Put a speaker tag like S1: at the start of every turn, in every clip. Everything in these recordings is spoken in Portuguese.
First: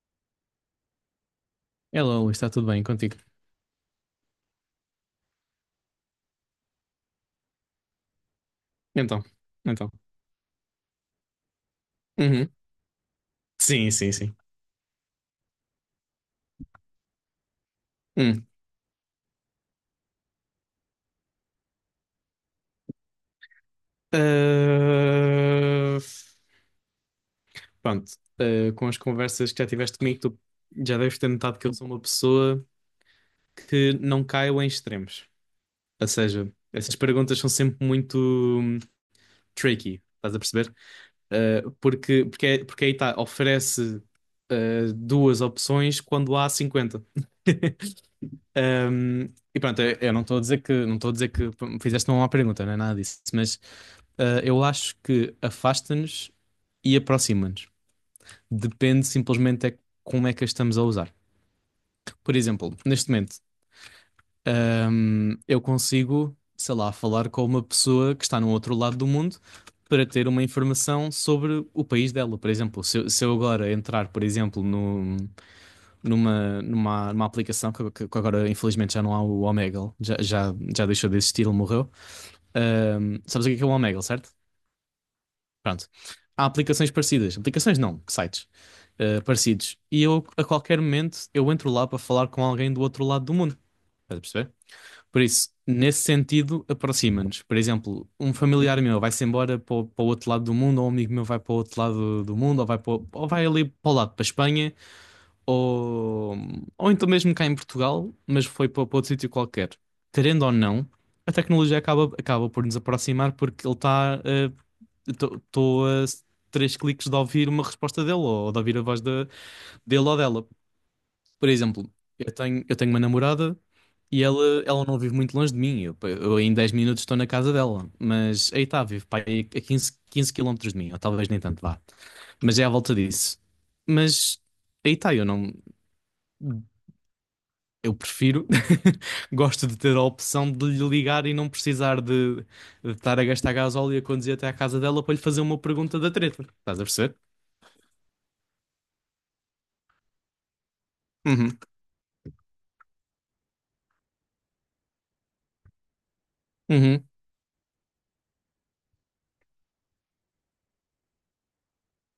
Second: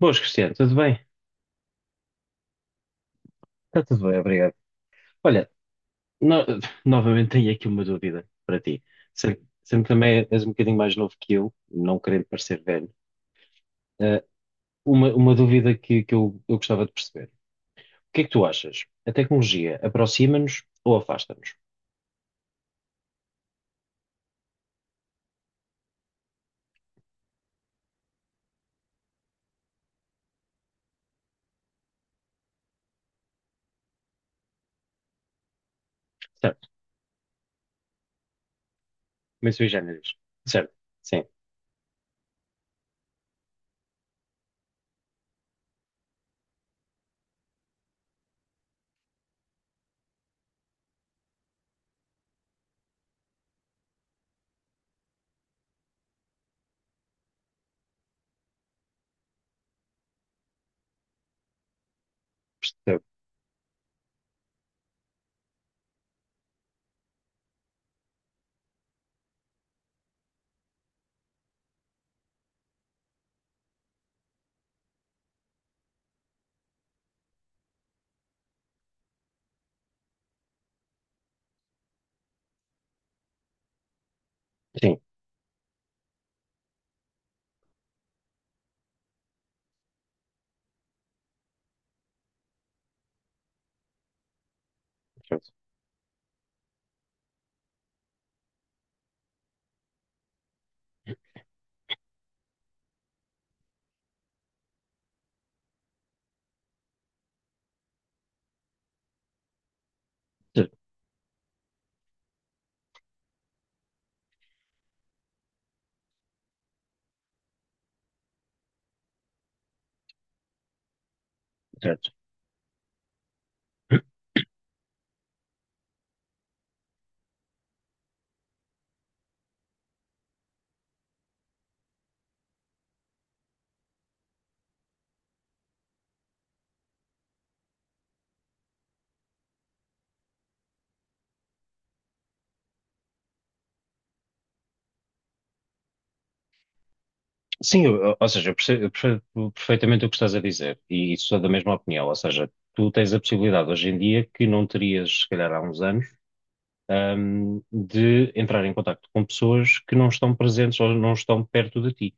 S1: Boas, Cristiano, tudo bem?
S2: Hello, Luís, está tudo bem contigo?
S1: Está tudo bem, obrigado. Olha, no- novamente tenho aqui uma dúvida para ti.
S2: Então,
S1: Sei que
S2: então.
S1: também és um bocadinho mais novo que eu, não querendo
S2: Uhum.
S1: parecer velho.
S2: Sim, sim,
S1: Eh,
S2: sim.
S1: uma dúvida que eu gostava de perceber. O que é que tu
S2: Hum.
S1: achas? A tecnologia aproxima-nos ou afasta-nos?
S2: Ah, pronto. Ah, com as conversas que já tiveste comigo, tu já deves ter notado que eu sou uma pessoa que não caio em extremos. Ou seja,
S1: Certo,
S2: essas perguntas são sempre muito hum,
S1: como sui
S2: tricky,
S1: generis.
S2: estás a
S1: Certo,
S2: perceber?
S1: sim,
S2: Ah, porque aí está, oferece ah, duas opções quando há 50. Um, e pronto, eu não estou a dizer que não estou a dizer que p- me fizeste uma má pergunta, não é nada disso, mas eu acho que afasta-nos e aproxima-nos. Depende simplesmente é como é que a estamos a usar. Por exemplo,
S1: percebo.
S2: neste momento, eu consigo, sei lá, falar com uma pessoa que está no outro lado do mundo para ter uma informação sobre o país dela. Por exemplo, se eu agora entrar, por exemplo, no, numa, numa, numa aplicação que agora infelizmente já não há o Omegle, já deixou de existir, ele morreu. Sabes o que é o Omegle, certo?
S1: Sim,
S2: Pronto. Há aplicações parecidas, aplicações não, sites parecidos. E eu, a qualquer momento, eu entro lá para falar com alguém do outro lado do mundo. Estás a perceber? Por
S1: certo,
S2: isso, nesse sentido, aproxima-nos. Por exemplo, um familiar meu vai-se embora para o outro lado do mundo, ou um amigo meu vai para o outro lado do mundo, ou vai, para o- ou vai ali para o lado, para a Espanha ou, ou então mesmo cá em Portugal, mas foi para outro sítio qualquer. Querendo ou
S1: certo,
S2: não, a tecnologia acaba por nos aproximar porque ele está. Estou a s- Três cliques de ouvir uma resposta dele ou de ouvir a voz dele ou dela. Por exemplo,
S1: certo.
S2: eu tenho uma namorada e ela não vive muito longe de mim. Eu em 10 minutos estou na casa dela, mas aí está, vive pá, aí a 15 15 quilómetros de mim, ou talvez nem tanto vá. Mas é à volta disso. Mas aí está, eu não. Eu prefiro, gosto de ter a opção de lhe ligar e não precisar de estar a gastar gasóleo e a conduzir até à casa dela para lhe fazer uma pergunta da treta. Estás a perceber?
S1: Sim, ou seja, eu percebo perfeitamente o que estás a dizer e sou da
S2: Uhum.
S1: mesma opinião. Ou seja, tu tens a possibilidade hoje em dia que não terias, se calhar, há uns anos,
S2: Uhum.
S1: de entrar em contacto com pessoas que não estão presentes ou não estão perto de ti.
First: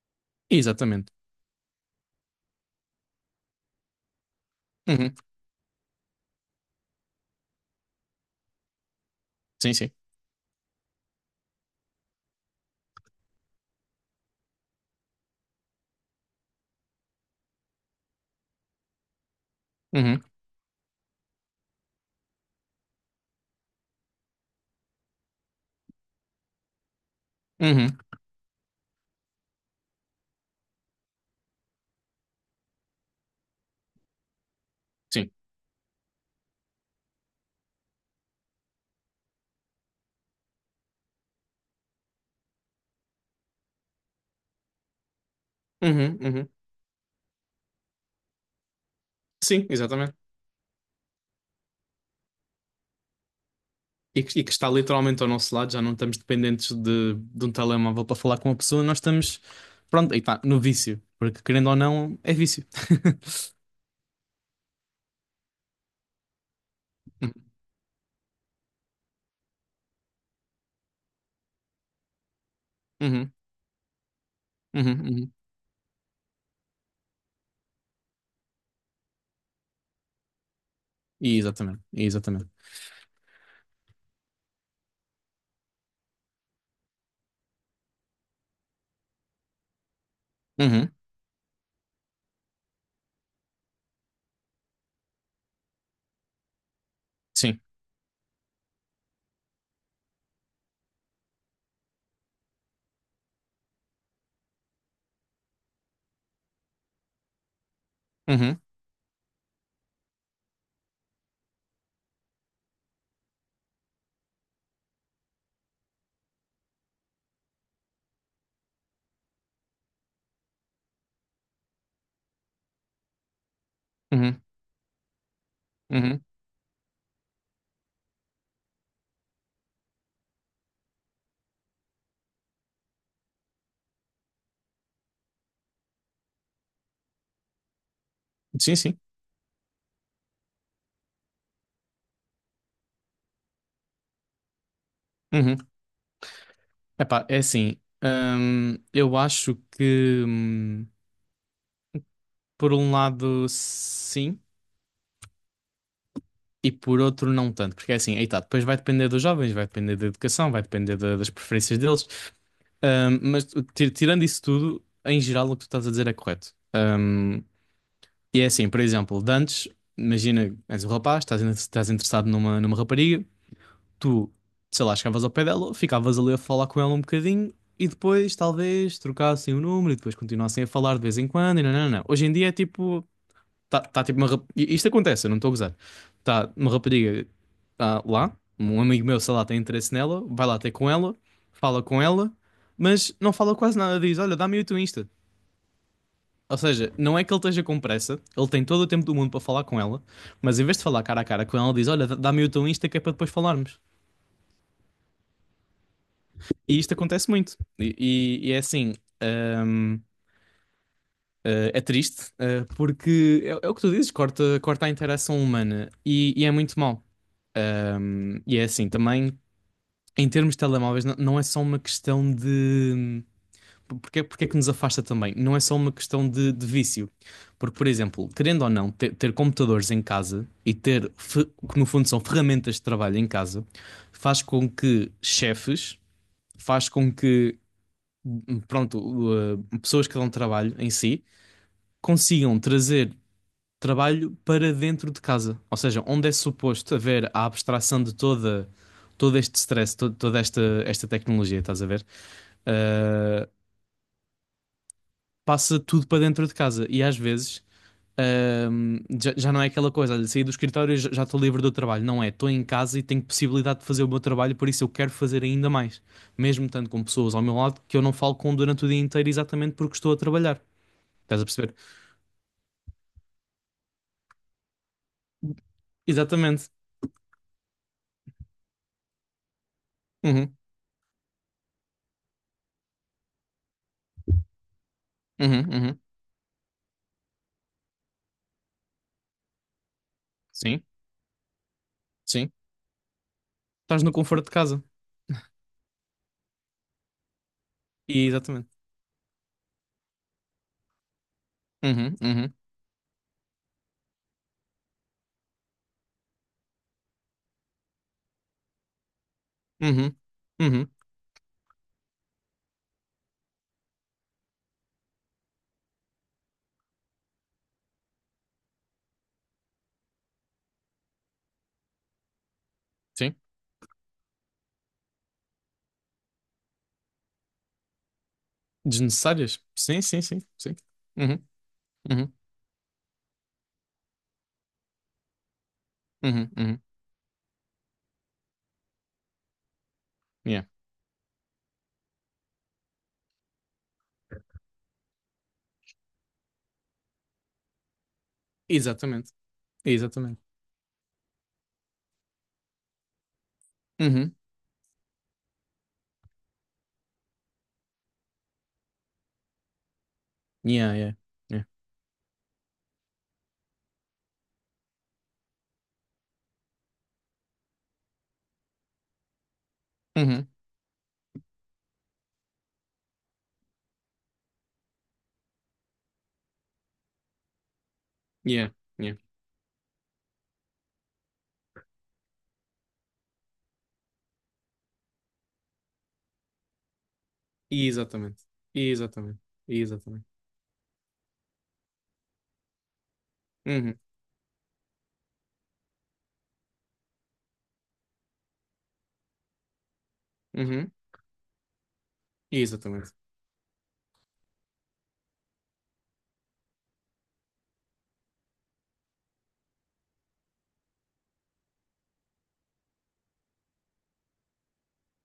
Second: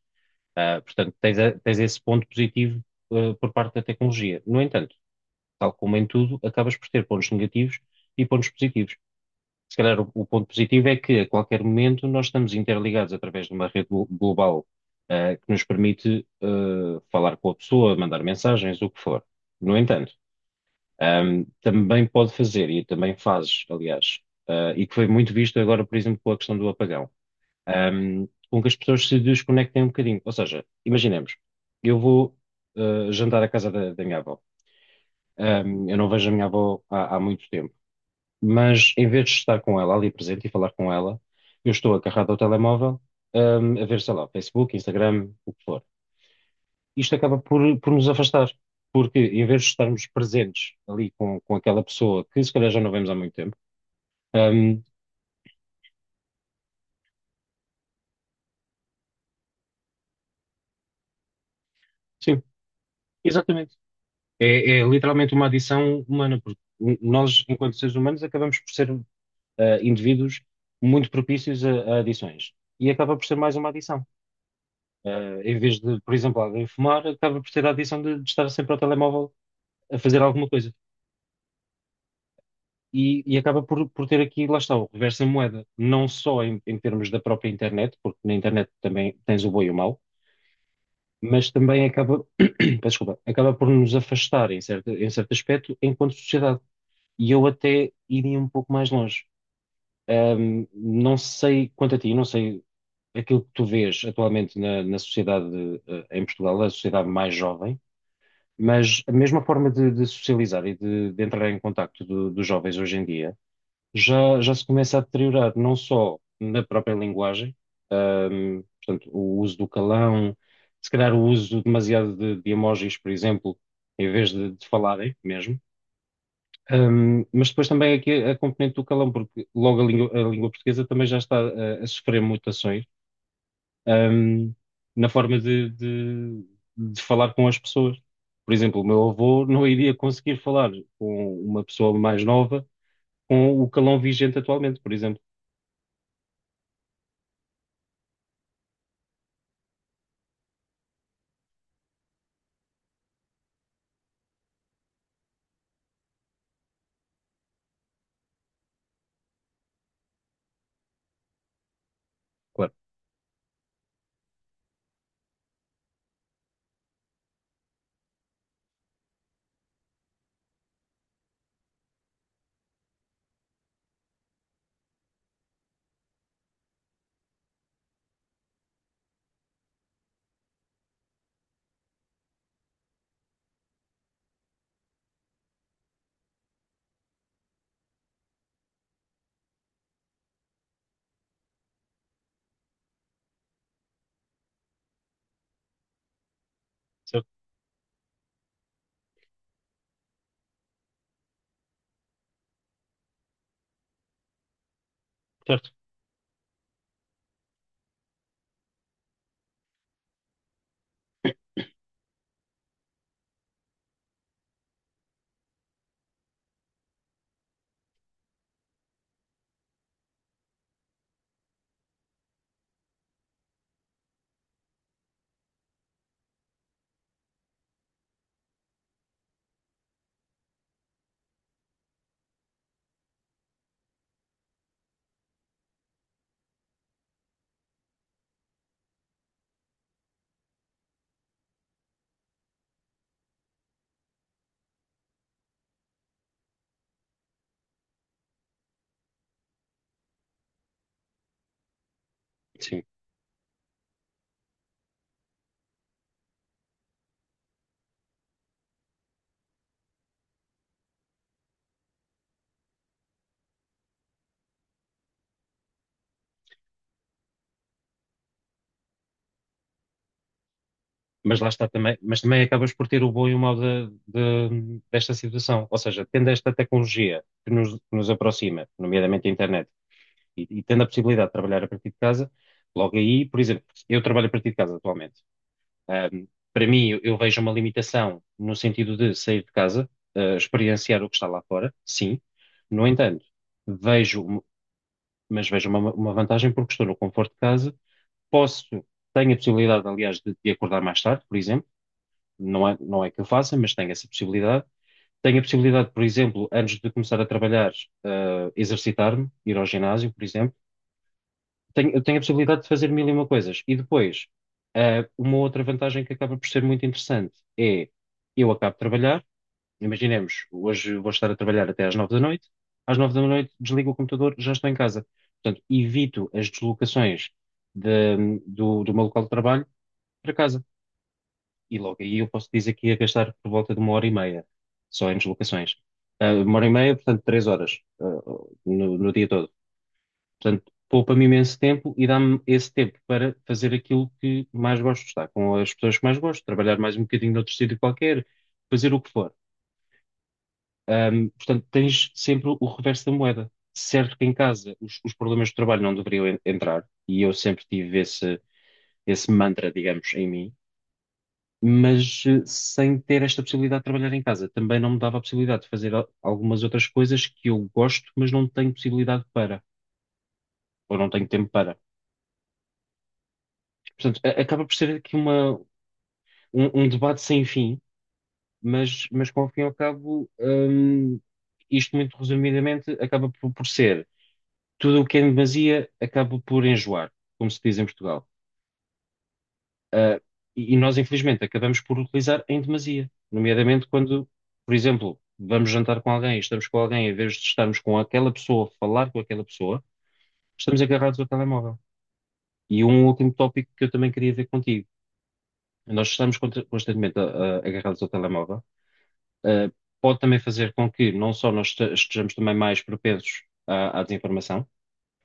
S2: Exatamente.
S1: Portanto, tens esse ponto positivo, por parte da tecnologia. No entanto,
S2: Uhum.
S1: tal como em tudo, acabas por ter pontos negativos e pontos positivos.
S2: Sim,
S1: Se
S2: sim.
S1: calhar o ponto positivo é que a qualquer momento nós estamos interligados através de uma rede global, que nos permite, falar com a pessoa, mandar mensagens, o que for. No entanto,
S2: Uhum.
S1: também pode fazer, e também fazes, aliás, e que foi muito visto agora, por exemplo, com a questão do apagão,
S2: Uhum.
S1: com que as pessoas se desconectem um bocadinho. Ou seja, imaginemos, eu vou jantar à casa da minha avó.
S2: Sim.
S1: Eu não vejo a minha avó há muito tempo, mas em vez de estar com ela ali presente e falar com ela, eu estou agarrado ao telemóvel, a ver, sei lá, Facebook, Instagram, o que for.
S2: Uhum. Uhum.
S1: Isto acaba por nos afastar, porque em vez
S2: Sim,
S1: de estarmos
S2: exatamente.
S1: presentes ali com aquela pessoa que se calhar já não vemos há muito tempo.
S2: E que está
S1: Hum,
S2: literalmente ao nosso lado, já não estamos dependentes de um telemóvel para falar com uma pessoa, nós estamos, pronto, aí está, no vício. Porque querendo ou não, é
S1: sim,
S2: vício.
S1: exatamente. É, é literalmente uma adição humana, porque
S2: Uhum.
S1: nós, enquanto seres humanos, acabamos por ser, indivíduos muito propícios a adições. E acaba por
S2: Uhum.
S1: ser mais uma adição.
S2: Uhum. Uhum.
S1: Em vez de, por exemplo, alguém fumar, acaba por ter a adição de estar sempre ao telemóvel a fazer alguma coisa.
S2: Exatamente. Exatamente.
S1: E acaba por ter aqui, lá está, o reverso em moeda, não só em, em termos da própria internet, porque na internet também tens o bom e o mau,
S2: Uhum.
S1: mas também acaba, peço desculpa, acaba por nos afastar em certo aspecto enquanto sociedade. E eu
S2: Sim.
S1: até iria um pouco mais longe. Não sei quanto a ti, não sei aquilo que tu vês atualmente na sociedade, em Portugal, a sociedade mais jovem.
S2: Uhum,
S1: Mas a mesma forma de socializar e de entrar em contacto dos jovens hoje em dia já se começa a deteriorar, não só na própria linguagem, portanto, o uso do calão, se calhar o uso demasiado de emojis, por exemplo, em vez
S2: uhum,
S1: de falarem mesmo.
S2: uhum.
S1: Mas depois também aqui a componente do calão, porque logo a língua portuguesa também já está a sofrer mutações, ahm, na forma de falar com as pessoas. Por
S2: Sim,
S1: exemplo, o
S2: sim.
S1: meu avô não iria conseguir falar com uma pessoa mais nova com o calão vigente atualmente, por exemplo.
S2: Uhum. Epá, é assim. Eu acho que, por um lado, sim, e por outro, não tanto. Porque é assim, aí tá, depois vai depender dos jovens, vai depender da educação, vai depender da- das preferências deles.
S1: Claro.
S2: Mas tirando isso tudo, em geral, o que tu estás a dizer é correto. E é assim, por exemplo, de antes, imagina, és um rapaz, estás interessado numa rapariga. Tu, sei lá, chegavas ao pé dela, ficavas ali a falar com ela um bocadinho e depois talvez trocassem o número e depois continuassem a falar de vez em quando. E não, não, não. Hoje em dia é tipo, tá tipo uma. E isto acontece, eu não estou a gozar. Tá uma rapariga lá, um amigo meu, sei lá, tem interesse nela, vai lá ter com ela, fala com ela, mas não fala quase nada. Diz: "Olha, dá-me o teu Insta." Ou seja, não é
S1: Certo,
S2: que ele esteja com pressa, ele tem todo o tempo do mundo para falar com ela, mas em vez de falar cara a cara com ela, diz: "Olha, dá-me o teu Insta que é para depois falarmos."
S1: certo.
S2: E isto acontece muito. E é assim, hum, é triste, porque é, é o que tu dizes, corta, corta a interação humana e é muito mau. E é assim, também, em termos de telemóveis, não, não é só uma questão de. Porque, porque é que nos afasta também? Não é só uma questão de vício. Porque, por exemplo, querendo ou não, ter computadores em casa e ter, que no fundo são ferramentas de trabalho em casa, faz com que chefes, faz com que pronto, pessoas que dão trabalho em si, consigam trazer trabalho para dentro de casa. Ou seja, onde é suposto haver a abstração de todo este stress, toda esta tecnologia, estás a ver?
S1: Sim.
S2: Uh, passa tudo para dentro de casa. E às vezes. Já não é aquela coisa, olha, saí do escritório e já já estou livre do trabalho. Não é, estou em casa e tenho possibilidade de fazer o meu trabalho, por isso eu quero fazer ainda mais. Mesmo tanto com pessoas ao meu lado que eu não falo com durante o dia inteiro exatamente porque estou a trabalhar.
S1: Mas
S2: Estás a
S1: lá está
S2: perceber?
S1: também, mas também acabas por ter o bom e o mau desta situação. Ou seja, tendo esta
S2: Exatamente.
S1: tecnologia que nos aproxima, nomeadamente a internet, e,
S2: Uhum,
S1: e tendo a possibilidade de trabalhar a partir de casa, logo aí, por exemplo, eu trabalho a partir de casa atualmente.
S2: uhum, uhum.
S1: Um, para mim, eu vejo uma limitação no sentido de sair de casa,
S2: Sim,
S1: experienciar o que está lá fora, sim.
S2: sim.
S1: No entanto,
S2: Estás no
S1: vejo,
S2: conforto de casa.
S1: mas vejo uma vantagem porque estou no conforto de casa,
S2: E,
S1: posso,
S2: exatamente.
S1: tenho a possibilidade, aliás, de acordar mais tarde, por exemplo.
S2: Uhum, uhum,
S1: Não é, não é que eu faça, mas tenho essa possibilidade. Tenho a possibilidade, por exemplo, antes de começar a trabalhar, exercitar-me, ir ao ginásio,
S2: uhum,
S1: por exemplo.
S2: uhum.
S1: Tenho, eu tenho a possibilidade de fazer mil e uma coisas. E depois, uma outra vantagem que acaba por ser muito interessante é: eu acabo de trabalhar, imaginemos, hoje vou estar a trabalhar até às nove da noite, às nove da
S2: Sim.
S1: noite desligo o computador, já estou em casa. Portanto, evito as deslocações do meu local de
S2: Desnecessárias?
S1: trabalho
S2: Sim, sim,
S1: para
S2: sim,
S1: casa.
S2: sim. Uhum,
S1: E logo aí eu
S2: uhum,
S1: posso dizer que ia gastar por volta de uma hora e meia só em deslocações.
S2: uhum,
S1: Uma hora e
S2: uhum.
S1: meia, portanto, três horas, no dia todo.
S2: Yeah.
S1: Portanto, poupa-me imenso tempo e dá-me esse tempo para fazer aquilo que mais gosto, estar com as pessoas que mais gosto, trabalhar mais um bocadinho noutro sítio qualquer, fazer o que
S2: Exatamente.
S1: for.
S2: Exatamente.
S1: Portanto, tens sempre o reverso da moeda. Certo que em
S2: Uhum.
S1: casa os problemas de trabalho não deveriam entrar, e eu sempre tive esse mantra, digamos, em mim,
S2: Yeah, yeah. Yeah.
S1: mas sem ter esta possibilidade de trabalhar em casa, também não me dava a possibilidade de fazer algumas outras coisas que eu gosto, mas não tenho possibilidade para,
S2: Uhum.
S1: ou não tenho tempo para. Portanto, acaba por ser aqui uma, um debate sem fim,
S2: Yeah,
S1: mas,
S2: yeah.
S1: mas que ao fim e ao cabo, isto muito resumidamente acaba por ser tudo o que é em demasia acaba por enjoar, como se diz em Portugal.
S2: Exatamente. Exatamente.
S1: Ah,
S2: Exatamente.
S1: e nós, infelizmente, acabamos por utilizar em demasia, nomeadamente
S2: Uhum,
S1: quando, por exemplo, vamos jantar com alguém, estamos com alguém, em vez de estarmos com aquela pessoa, falar com aquela pessoa, estamos
S2: uhum.
S1: agarrados ao telemóvel. E um
S2: Exatamente.
S1: último tópico que eu também queria ver contigo. Nós estamos constantemente agarrados ao telemóvel. Uh, pode também fazer com que não só nós estejamos também mais propensos à desinformação,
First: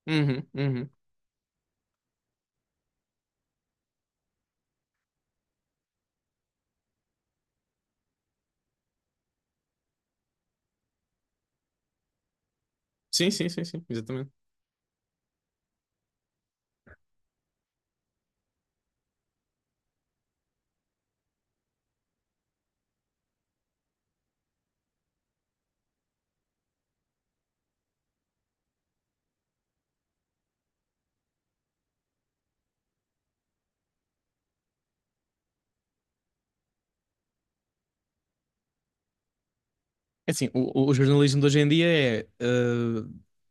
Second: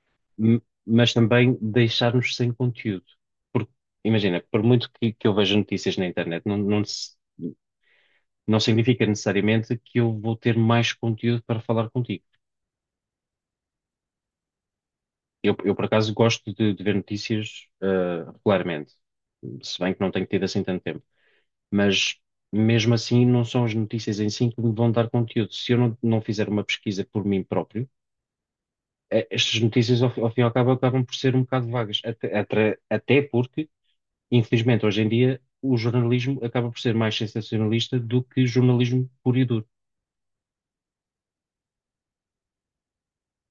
S2: Uhum,
S1: m-
S2: uhum.
S1: mas também deixarmos sem conteúdo. Porque, imagina, por muito que eu veja notícias na internet, não significa necessariamente que eu vou ter mais conteúdo para falar contigo.
S2: Sim, sim, sim, sim. Exatamente.
S1: Eu, por acaso, gosto de ver notícias, regularmente, se bem que não tenho tido assim tanto tempo. Mas, mesmo assim, não são as notícias em si que me vão dar conteúdo. Se eu não fizer uma pesquisa por mim próprio, estas notícias, ao fim e ao cabo, acabam por ser um bocado vagas. Até porque, infelizmente, hoje em dia, o jornalismo acaba por ser mais sensacionalista do que jornalismo puro e duro,
S2: É assim, o jornalismo de hoje em dia é,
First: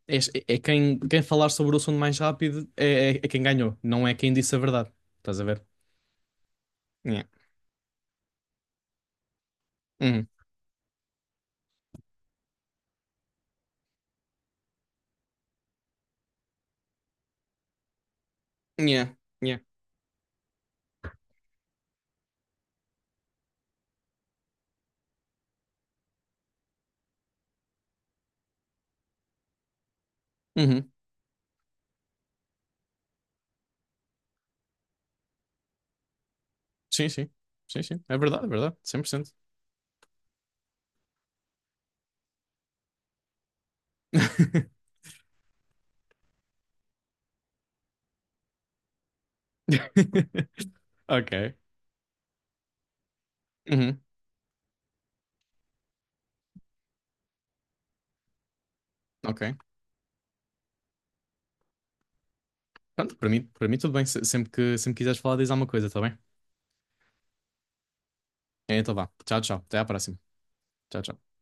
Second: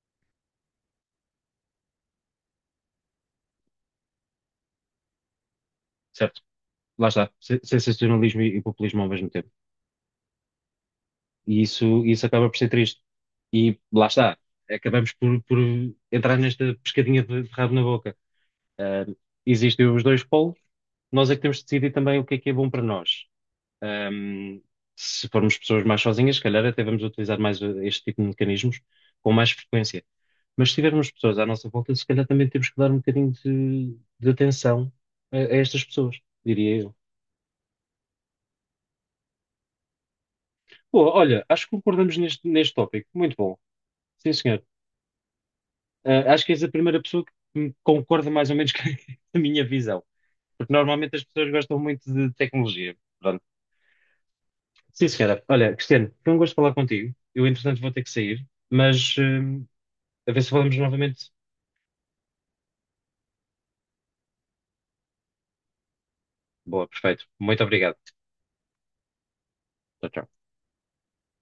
S2: eh, é quem falar sobre o assunto mais rápido é quem ganhou, não é quem disse a verdade. Estás a ver?
S1: certo? Lá
S2: Yeah.
S1: está, sensacionalismo e populismo ao mesmo tempo.
S2: Uhum.
S1: E isso acaba por ser triste. E lá está, acabamos por entrar nesta pescadinha de rabo na boca. Ah,
S2: Yeah. Yeah.
S1: existem os dois polos, nós é que temos de decidir também o que é bom para nós. Um, se formos pessoas mais sozinhas, se calhar até vamos utilizar mais este tipo de mecanismos com mais frequência. Mas se
S2: Uhum.
S1: tivermos pessoas à nossa volta, se calhar também temos que dar um bocadinho de atenção a estas pessoas, diria eu.
S2: Sim, sim. Sim, sim. É verdade, é verdade. 100%.
S1: Boa, olha, acho que concordamos neste tópico. Muito bom. Sim, senhor. Acho que és a primeira pessoa que me concorda mais ou menos com a minha visão. Porque normalmente as pessoas
S2: Ok.
S1: gostam muito de tecnologia. Pronto.
S2: Uhum.
S1: Sim, senhora. Olha, Cristiano, foi um gosto falar contigo. Eu, entretanto, vou ter que sair, mas
S2: Ok.
S1: a ver se falamos novamente.
S2: Pronto, para mim tudo bem. Sempre quiseres falar, diz alguma coisa, tá bem?
S1: Boa, perfeito. Muito obrigado.
S2: Então vá. Tchau, tchau. Até à
S1: Tchau,
S2: próxima.
S1: tchau.
S2: Tchau, tchau.